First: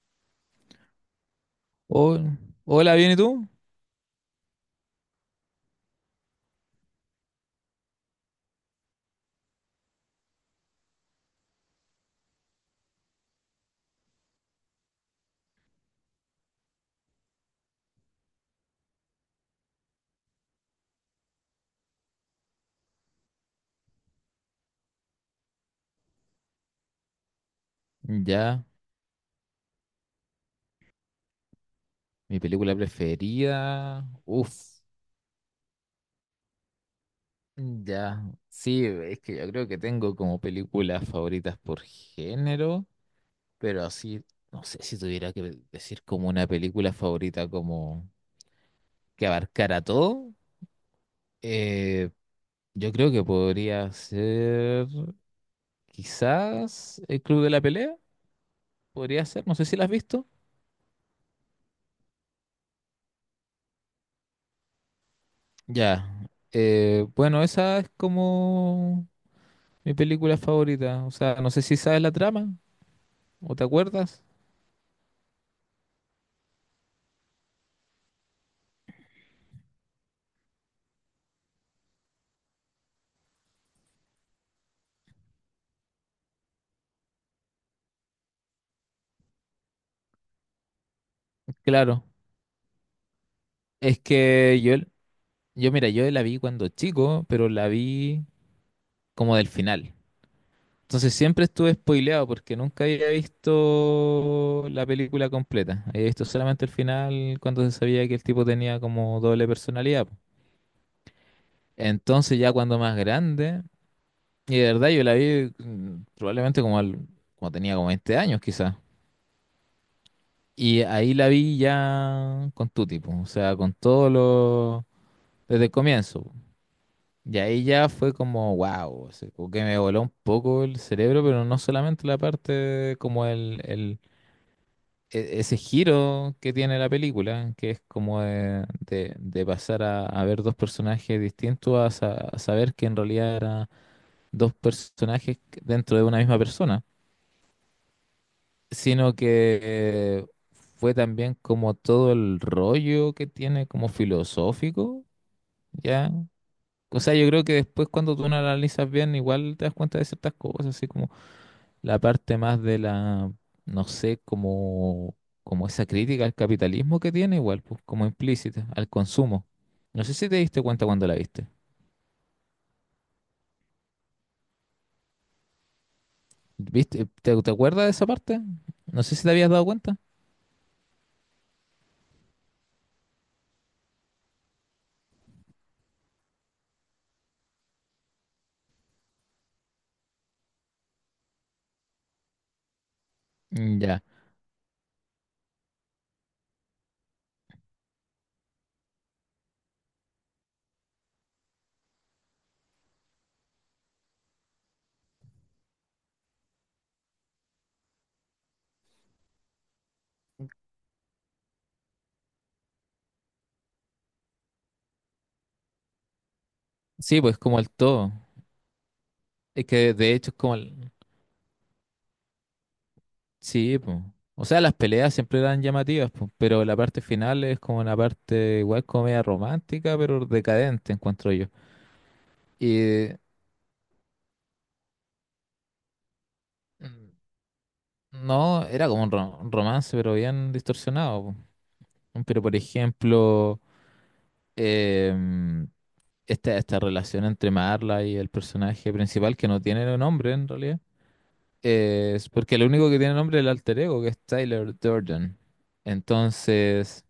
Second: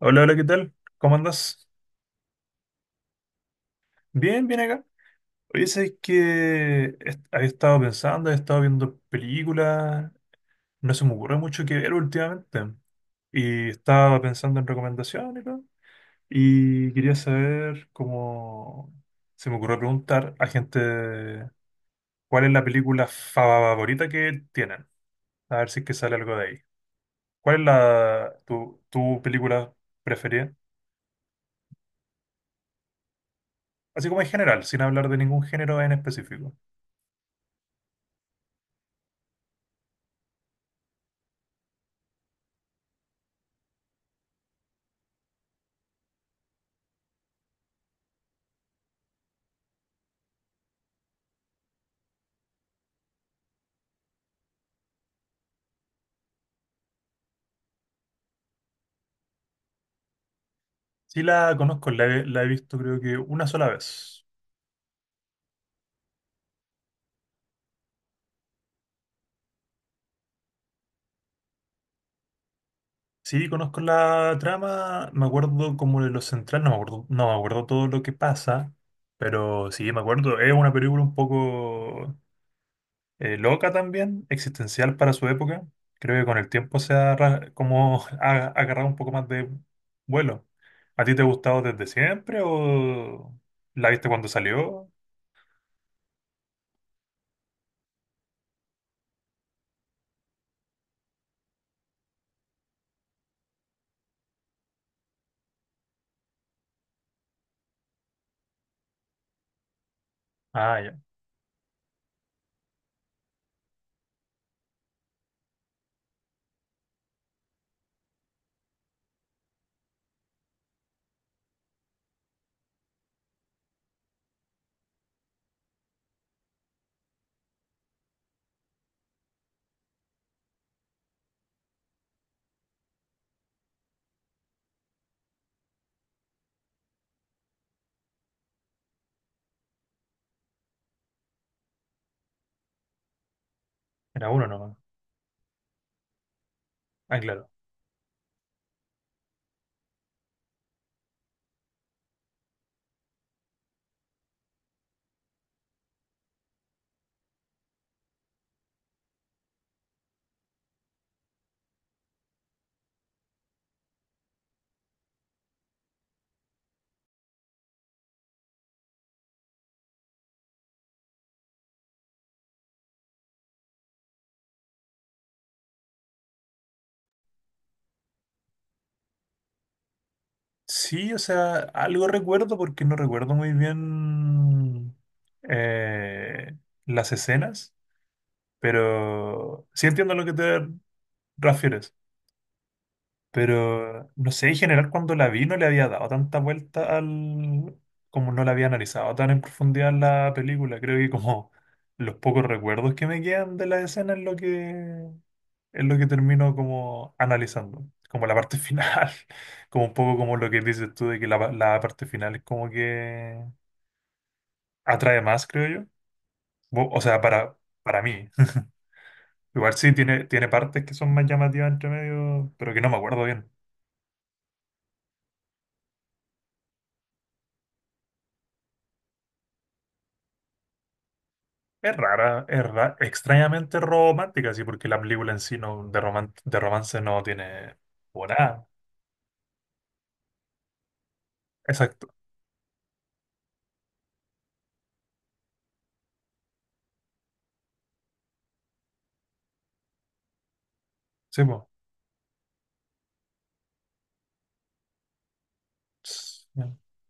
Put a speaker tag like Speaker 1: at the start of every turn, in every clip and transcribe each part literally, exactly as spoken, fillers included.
Speaker 1: Hola, hola, ¿qué tal? ¿Cómo andas?
Speaker 2: Oh, hola. ¿Bien y tú?
Speaker 1: Bien, bien acá. Oye, sabes que est- había estado pensando, he estado viendo películas, no se me ocurre mucho que ver últimamente. Y estaba pensando en recomendaciones, ¿no? Y quería saber cómo se me ocurrió preguntar a gente cuál es la película favorita que tienen. A ver si es que sale algo de ahí. ¿Cuál es la
Speaker 2: Ya,
Speaker 1: tu, tu película preferida?
Speaker 2: mi película preferida.
Speaker 1: Así como en general, sin
Speaker 2: Uf,
Speaker 1: hablar de ningún género en específico.
Speaker 2: ya. Sí, es que yo creo que tengo como películas favoritas por género, pero así, no sé si tuviera que decir como una película favorita como que abarcara todo. eh, yo creo que podría ser quizás El Club de la Pelea, podría ser, no sé si la has visto.
Speaker 1: Sí la conozco, la he, la he visto creo que una sola vez.
Speaker 2: Ya. Eh, bueno, esa es como mi película favorita, o sea, no sé si sabes la trama
Speaker 1: Sí,
Speaker 2: o te
Speaker 1: conozco
Speaker 2: acuerdas.
Speaker 1: la trama, me acuerdo como de lo central, no me acuerdo, no me acuerdo todo lo que pasa, pero sí, me acuerdo, es una película un poco eh, loca también, existencial para su época. Creo que con el tiempo se ha ra- como ha agarrado un poco más de vuelo. ¿A ti te ha gustado desde
Speaker 2: Claro,
Speaker 1: siempre o la
Speaker 2: es
Speaker 1: viste cuando
Speaker 2: que yo,
Speaker 1: salió?
Speaker 2: yo mira, yo la vi cuando chico, pero la vi como del final. Entonces siempre estuve spoileado porque nunca había visto la película completa. Había visto solamente el final cuando se sabía que el tipo tenía como doble personalidad, po.
Speaker 1: Ah, ya,
Speaker 2: Entonces ya cuando más grande, y de verdad yo la vi mm, probablemente como, al- como tenía como veinte años quizás. Y ahí la vi ya con Tuti, po, o sea, con todo lo... desde el comienzo, po. Y ahí ya fue como, wow, o sea, como que me voló un poco el cerebro, pero no solamente la parte de como el, el- e- ese giro que tiene la película, que es como de, de- de pasar a, a ver dos personajes distintos, a, sa- a saber que en realidad eran
Speaker 1: era uno
Speaker 2: dos
Speaker 1: nomás.
Speaker 2: personajes dentro de una misma persona,
Speaker 1: Ah, claro.
Speaker 2: sino que eh, fue también como todo el rollo que tiene como filosófico, ¿ya? O sea, yo creo que después cuando tú lo analizas bien, igual te das cuenta de ciertas cosas, así como la parte más de la, no sé, como, como esa crítica al capitalismo que tiene, igual, pues como implícita, al consumo. No sé si te diste cuenta cuando la viste. ¿Viste? ¿Te, te acuerdas de esa parte? No sé si te habías dado cuenta.
Speaker 1: Sí, o sea, algo recuerdo porque no recuerdo muy bien eh, las escenas, pero sí entiendo a lo que te refieres.
Speaker 2: Mm, ya.
Speaker 1: Pero no sé, en general cuando la vi no le había dado tanta vuelta al... como no la había analizado tan en profundidad la película. Creo que como los pocos recuerdos que me quedan de la escena es lo que es lo que termino como analizando. Como la parte final. Como un poco como lo que dices tú de que la, pa- la parte final es como que atrae más, creo yo. Bo- O
Speaker 2: Sí,
Speaker 1: sea,
Speaker 2: pues
Speaker 1: para,
Speaker 2: como el
Speaker 1: para
Speaker 2: todo.
Speaker 1: mí.
Speaker 2: Es
Speaker 1: Igual sí
Speaker 2: que de
Speaker 1: tiene,
Speaker 2: hecho es
Speaker 1: tiene
Speaker 2: como
Speaker 1: partes
Speaker 2: el,
Speaker 1: que son más llamativas entre medio, pero que no me acuerdo bien.
Speaker 2: sí, pues. O sea, las peleas siempre eran llamativas, pues, pero la parte final es como una parte igual comedia romántica, pero decadente, encuentro yo.
Speaker 1: Es rara, es ra-
Speaker 2: Y
Speaker 1: extrañamente romántica, sí, porque la película en sí no, de, roman- de romance
Speaker 2: mm,
Speaker 1: no tiene o
Speaker 2: no,
Speaker 1: nada.
Speaker 2: era como un ro- un romance, pero bien distorsionado,
Speaker 1: Exacto,
Speaker 2: po. Pero por ejemplo, em, esta, esta relación entre Marla y el personaje principal, que no tiene nombre en realidad,
Speaker 1: sí, po.
Speaker 2: es porque el único que tiene nombre es el alter ego, que es Tyler Durden.
Speaker 1: Ts- ya.
Speaker 2: Entonces...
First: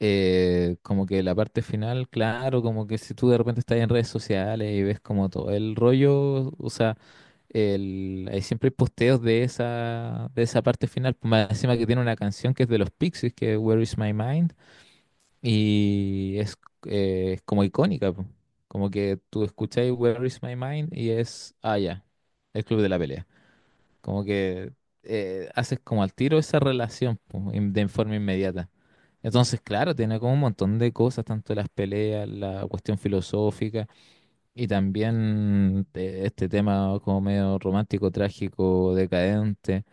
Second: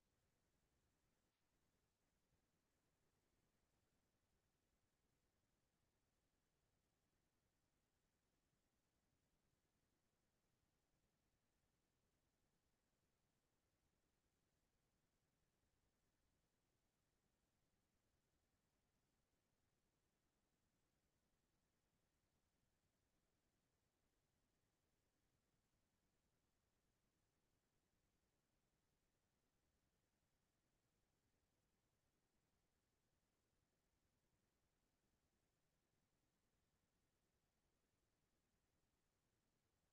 Speaker 2: eh, como que la parte final, claro, como que si tú de repente estás en redes sociales y ves como todo el rollo, o sea, el, hay siempre posteos de esa, de esa parte final, pues más encima que tiene una canción que es de los Pixies, que es Where Is My Mind, y es, eh, es como icónica, po. Como que tú escucháis Where Is My Mind y es, ah, ya, el club de la pelea. Como que eh, haces como al tiro esa relación, po, in- de forma inmediata. Entonces, claro, tiene como un montón de cosas, tanto las peleas, la cuestión filosófica. Y también eh, este tema como medio romántico, trágico, decadente,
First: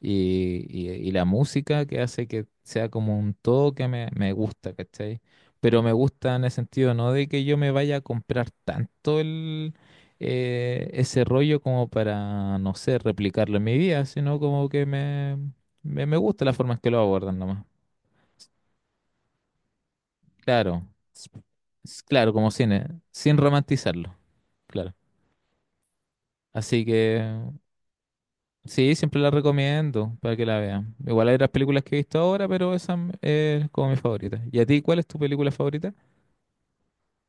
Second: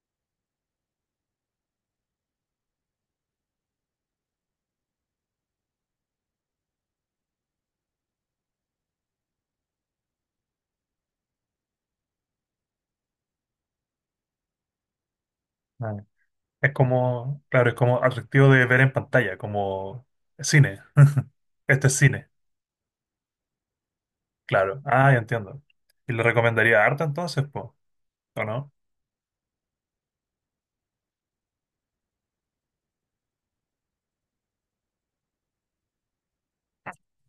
Speaker 2: y, y- y la música que hace que sea como un todo que me, me gusta, ¿cachai? Pero me gusta en el sentido no de que yo me vaya a comprar tanto el, eh, ese rollo como para, no sé, replicarlo en mi vida, sino como que me,
Speaker 1: Ah.
Speaker 2: me, me gusta la
Speaker 1: Es
Speaker 2: forma en que lo abordan
Speaker 1: como,
Speaker 2: nomás.
Speaker 1: claro, es como atractivo de ver en pantalla, como cine.
Speaker 2: Claro, s-
Speaker 1: Este es
Speaker 2: s-
Speaker 1: cine,
Speaker 2: claro, como cine, sin romantizarlo,
Speaker 1: claro.
Speaker 2: claro.
Speaker 1: Ah, ya entiendo. ¿Y le recomendaría
Speaker 2: Así
Speaker 1: harta
Speaker 2: que
Speaker 1: entonces, po? ¿O no?
Speaker 2: sí, siempre la recomiendo para que la vean. Igual hay otras películas que he visto ahora, pero esa m- es como mi favorita. ¿Y a ti cuál es tu película favorita?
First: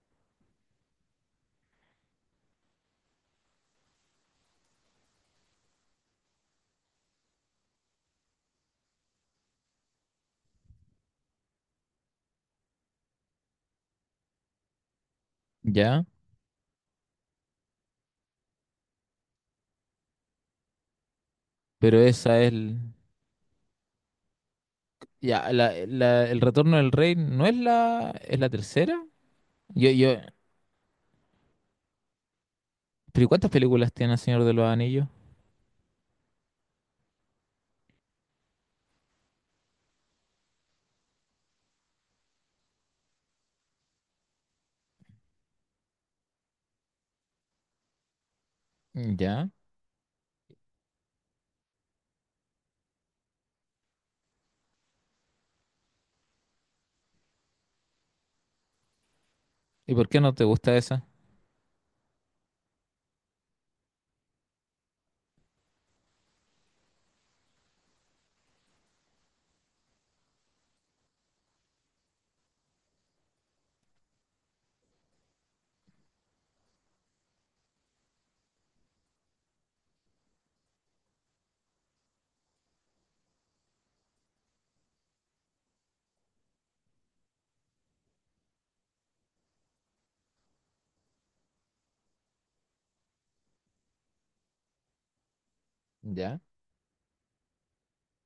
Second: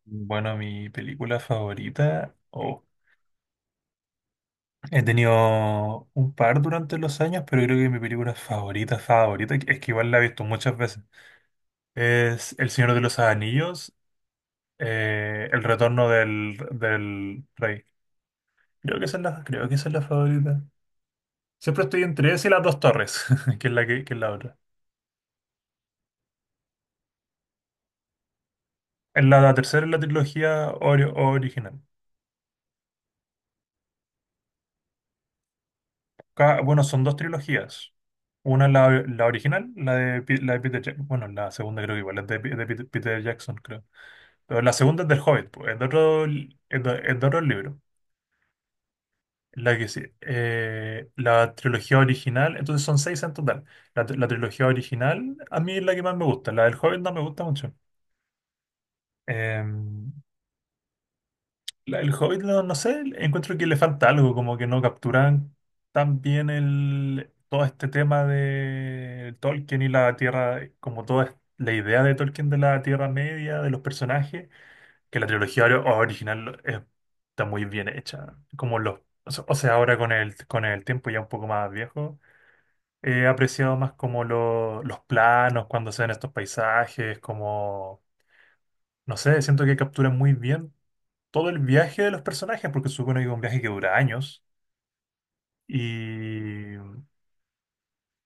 Speaker 1: Bueno, mi película favorita. oh, He tenido un par durante los años, pero creo que mi película favorita, favorita, es que igual la he visto muchas veces. Es El Señor de los Anillos, eh, El
Speaker 2: Ya,
Speaker 1: Retorno del, del Rey. Creo que esa es la, creo que esa es la favorita. Siempre
Speaker 2: pero
Speaker 1: estoy entre
Speaker 2: esa
Speaker 1: esa
Speaker 2: es
Speaker 1: y Las Dos
Speaker 2: el...
Speaker 1: Torres, que es la, que, que es la otra.
Speaker 2: Ya, la, la- El Retorno del Rey no es la... ¿Es la tercera?
Speaker 1: En la, la tercera
Speaker 2: Yo,
Speaker 1: es la
Speaker 2: yo...
Speaker 1: trilogía ori- original.
Speaker 2: ¿Pero ¿y cuántas películas tiene El Señor de los Anillos?
Speaker 1: Ca- bueno, son dos trilogías. Una es la, la original, la de, Pi- la de Peter Jackson. Bueno, la segunda creo que igual es de, Pi- de Peter, Peter Jackson, creo. Pero la segunda es del Hobbit, pues, es de otro, li- es de, es de otro libro.
Speaker 2: Ya.
Speaker 1: La que sí, eh, la trilogía original, entonces son seis en total. La, la trilogía original a mí es la que más me gusta, la del Hobbit no me gusta mucho. Eh,
Speaker 2: ¿Y por qué no te gusta esa?
Speaker 1: la del Hobbit, no, no sé, encuentro que le falta algo, como que no capturan tan bien el, todo este tema de Tolkien y la Tierra, como toda es- la idea de Tolkien de la Tierra Media, de los personajes, que la trilogía ori- original es- está muy bien hecha. Como los, o sea, o sea, ahora con el, con el tiempo ya un poco más viejo. He apreciado más como lo- los planos cuando se ven estos paisajes, como, no sé, siento que capturan muy bien todo el viaje de los personajes, porque supone que es un viaje que dura años
Speaker 2: Ya.
Speaker 1: y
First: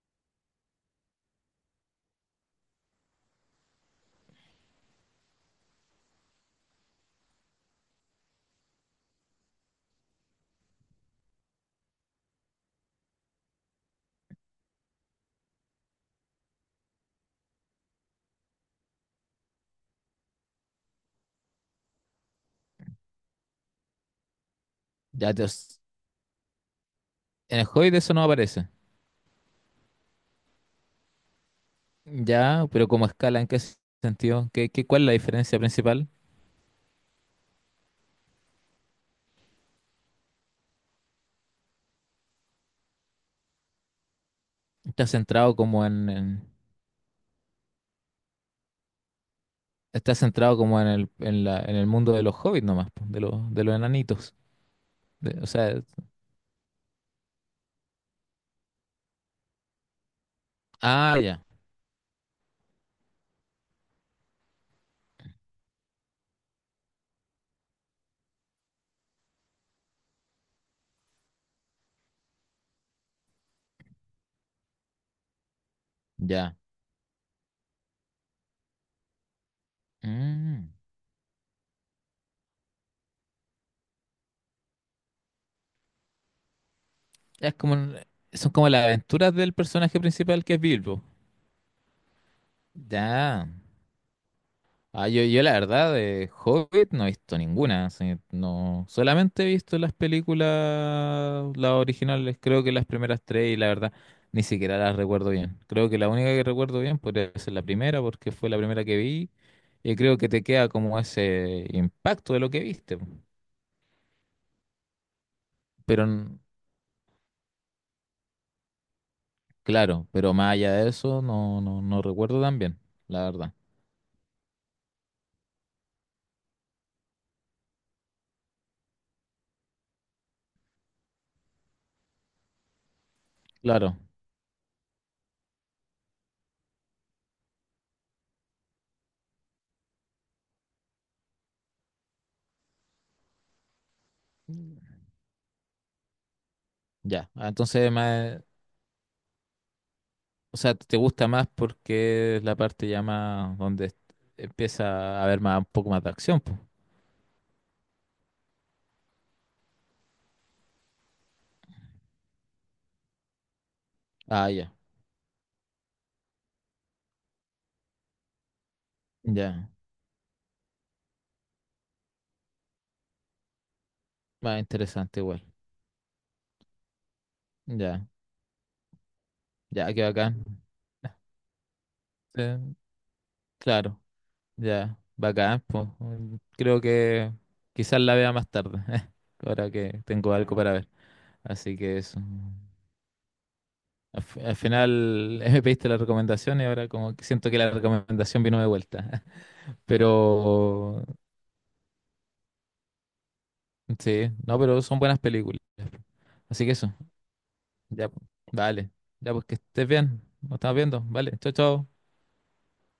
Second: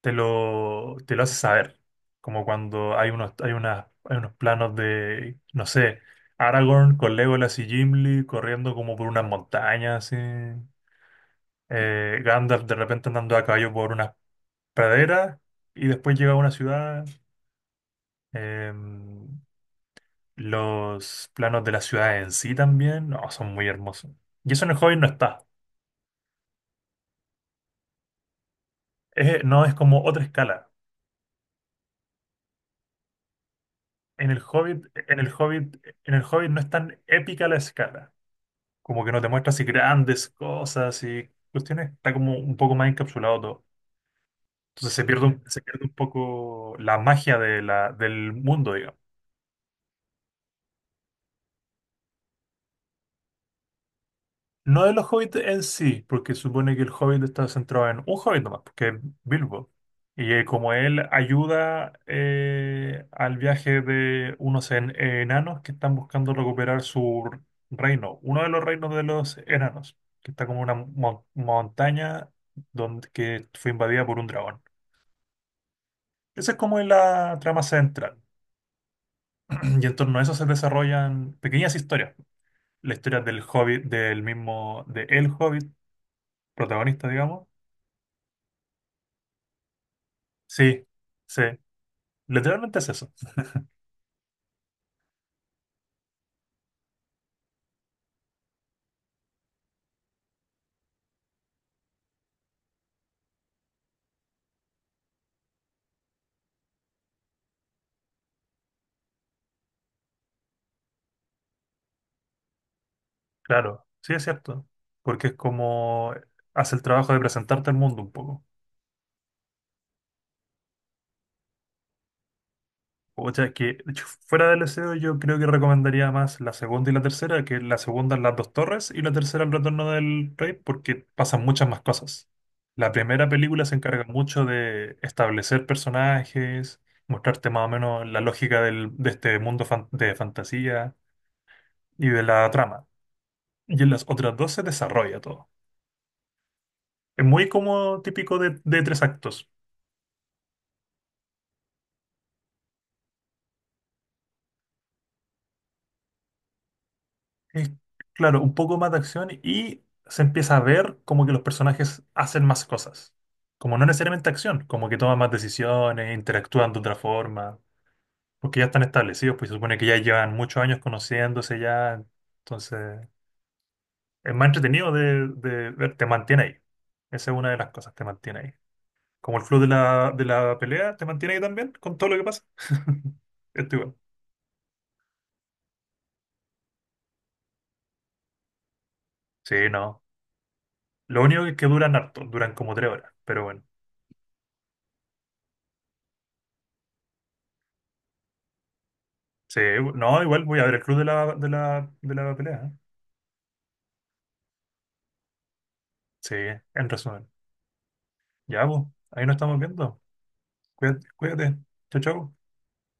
Speaker 1: te lo, te lo hace saber, como cuando hay unos, hay unas, hay unos planos de, no sé, Aragorn con Legolas y Gimli corriendo como por unas montañas, así. Eh, Gandalf de repente andando a caballo por unas praderas y después llega a una ciudad. em, Los planos de la ciudad en sí también, no, son muy hermosos. Y eso en el Hobbit no
Speaker 2: Ya,
Speaker 1: está.
Speaker 2: te os- en el Hobbit eso no aparece.
Speaker 1: Es- no es como otra escala.
Speaker 2: Ya, pero como escala, ¿en qué
Speaker 1: En el
Speaker 2: sentido? ¿Qué,
Speaker 1: Hobbit,
Speaker 2: qué, cuál es la
Speaker 1: en el
Speaker 2: diferencia
Speaker 1: Hobbit,
Speaker 2: principal?
Speaker 1: en el Hobbit no es tan épica la escala. Como que no te muestra así grandes cosas y cuestiones. Está como un poco más encapsulado todo. Entonces se
Speaker 2: ¿Está
Speaker 1: pierde un,
Speaker 2: centrado
Speaker 1: se pierde
Speaker 2: como
Speaker 1: un
Speaker 2: en, en-
Speaker 1: poco la magia de la, del mundo.
Speaker 2: Está centrado como en el, en la, en el mundo de los hobbits nomás, po, de los, de los enanitos.
Speaker 1: No de los hobbits
Speaker 2: De- o
Speaker 1: en
Speaker 2: sea,
Speaker 1: sí, porque supone que el hobbit está centrado en un hobbit nomás, porque es Bilbo. Y eh, como él
Speaker 2: ah, ya,
Speaker 1: ayuda eh, al viaje de unos en- enanos que están buscando recuperar su reino, uno de los reinos de los enanos, que está como una mon- montaña donde, que fue invadida por un dragón. Esa
Speaker 2: ya.
Speaker 1: es como la trama central. Y en torno a eso se
Speaker 2: Mm.
Speaker 1: desarrollan pequeñas historias. La historia del hobbit, del mismo, de El Hobbit, protagonista, digamos.
Speaker 2: Es como, un- son como las aventuras del personaje principal que es
Speaker 1: Sí,
Speaker 2: Bilbo.
Speaker 1: sí, literalmente es eso,
Speaker 2: Ya. Ah, yo, yo la verdad de Hobbit no he visto ninguna. Así, no, solamente he visto las películas, las originales, creo que las primeras tres y la verdad ni siquiera las recuerdo bien. Creo que la única que recuerdo bien podría ser la primera porque fue la primera que vi y creo que te queda como ese impacto de lo que viste.
Speaker 1: claro, sí es cierto, porque es
Speaker 2: Pero
Speaker 1: como
Speaker 2: n-
Speaker 1: hace el trabajo de presentarte al mundo un poco.
Speaker 2: claro, pero más allá de eso no, no, no recuerdo tan bien, la
Speaker 1: O sea,
Speaker 2: verdad.
Speaker 1: que de hecho, fuera del S E O yo creo que recomendaría más la segunda y la tercera, que la segunda es Las Dos Torres y la tercera El Retorno del Rey, porque pasan muchas más cosas. La primera película se
Speaker 2: Claro,
Speaker 1: encarga mucho de establecer personajes, mostrarte más o menos la lógica del- de este mundo fan- de fantasía y de la trama. Y en las otras dos se desarrolla todo. Es
Speaker 2: ya. Ah,
Speaker 1: muy
Speaker 2: entonces,
Speaker 1: como típico
Speaker 2: más,
Speaker 1: de, de tres actos.
Speaker 2: o sea, te gusta más porque es la parte ya más donde est- empieza a haber más, un poco más de acción, po.
Speaker 1: Es, claro, un poco más de acción y se empieza a ver como que los personajes hacen más cosas. Como no necesariamente
Speaker 2: Ah,
Speaker 1: acción,
Speaker 2: ya,
Speaker 1: como que toman más decisiones, interactúan de otra forma, porque ya están establecidos, pues se
Speaker 2: ya.
Speaker 1: supone que ya llevan muchos años conociéndose ya. Entonces, es más
Speaker 2: Más
Speaker 1: entretenido
Speaker 2: interesante
Speaker 1: de,
Speaker 2: igual.
Speaker 1: de ver, te mantiene ahí. Esa es una de las cosas, te
Speaker 2: Ya,
Speaker 1: mantiene ahí. Como el flow de
Speaker 2: ya, qué
Speaker 1: la, de
Speaker 2: bacán.
Speaker 1: la pelea, te mantiene ahí también, con todo lo que pasa.
Speaker 2: Eh,
Speaker 1: Esto igual.
Speaker 2: claro, ya, bacán, pues. Creo que quizás la vea más tarde,
Speaker 1: Sí,
Speaker 2: ahora que
Speaker 1: no.
Speaker 2: tengo algo para ver.
Speaker 1: Lo único que es que
Speaker 2: Así
Speaker 1: duran
Speaker 2: que eso.
Speaker 1: harto, duran como tres horas, pero bueno.
Speaker 2: Al, fi- al final me pediste la recomendación y ahora como que siento que la recomendación vino de vuelta.
Speaker 1: Sí, no, igual voy a ver el club
Speaker 2: Pero
Speaker 1: de la, de la, de la pelea. ¿Eh?
Speaker 2: sí, no, pero son buenas películas.
Speaker 1: Sí,
Speaker 2: Así que
Speaker 1: en
Speaker 2: eso,
Speaker 1: resumen.
Speaker 2: ya, pues,
Speaker 1: Ya, pues,
Speaker 2: dale.
Speaker 1: ahí
Speaker 2: Ya
Speaker 1: nos
Speaker 2: pues que
Speaker 1: estamos
Speaker 2: estés
Speaker 1: viendo.
Speaker 2: bien. Nos estamos viendo.
Speaker 1: Cuídate,
Speaker 2: Vale, chao,
Speaker 1: cuídate.
Speaker 2: chao.
Speaker 1: Chau, chau.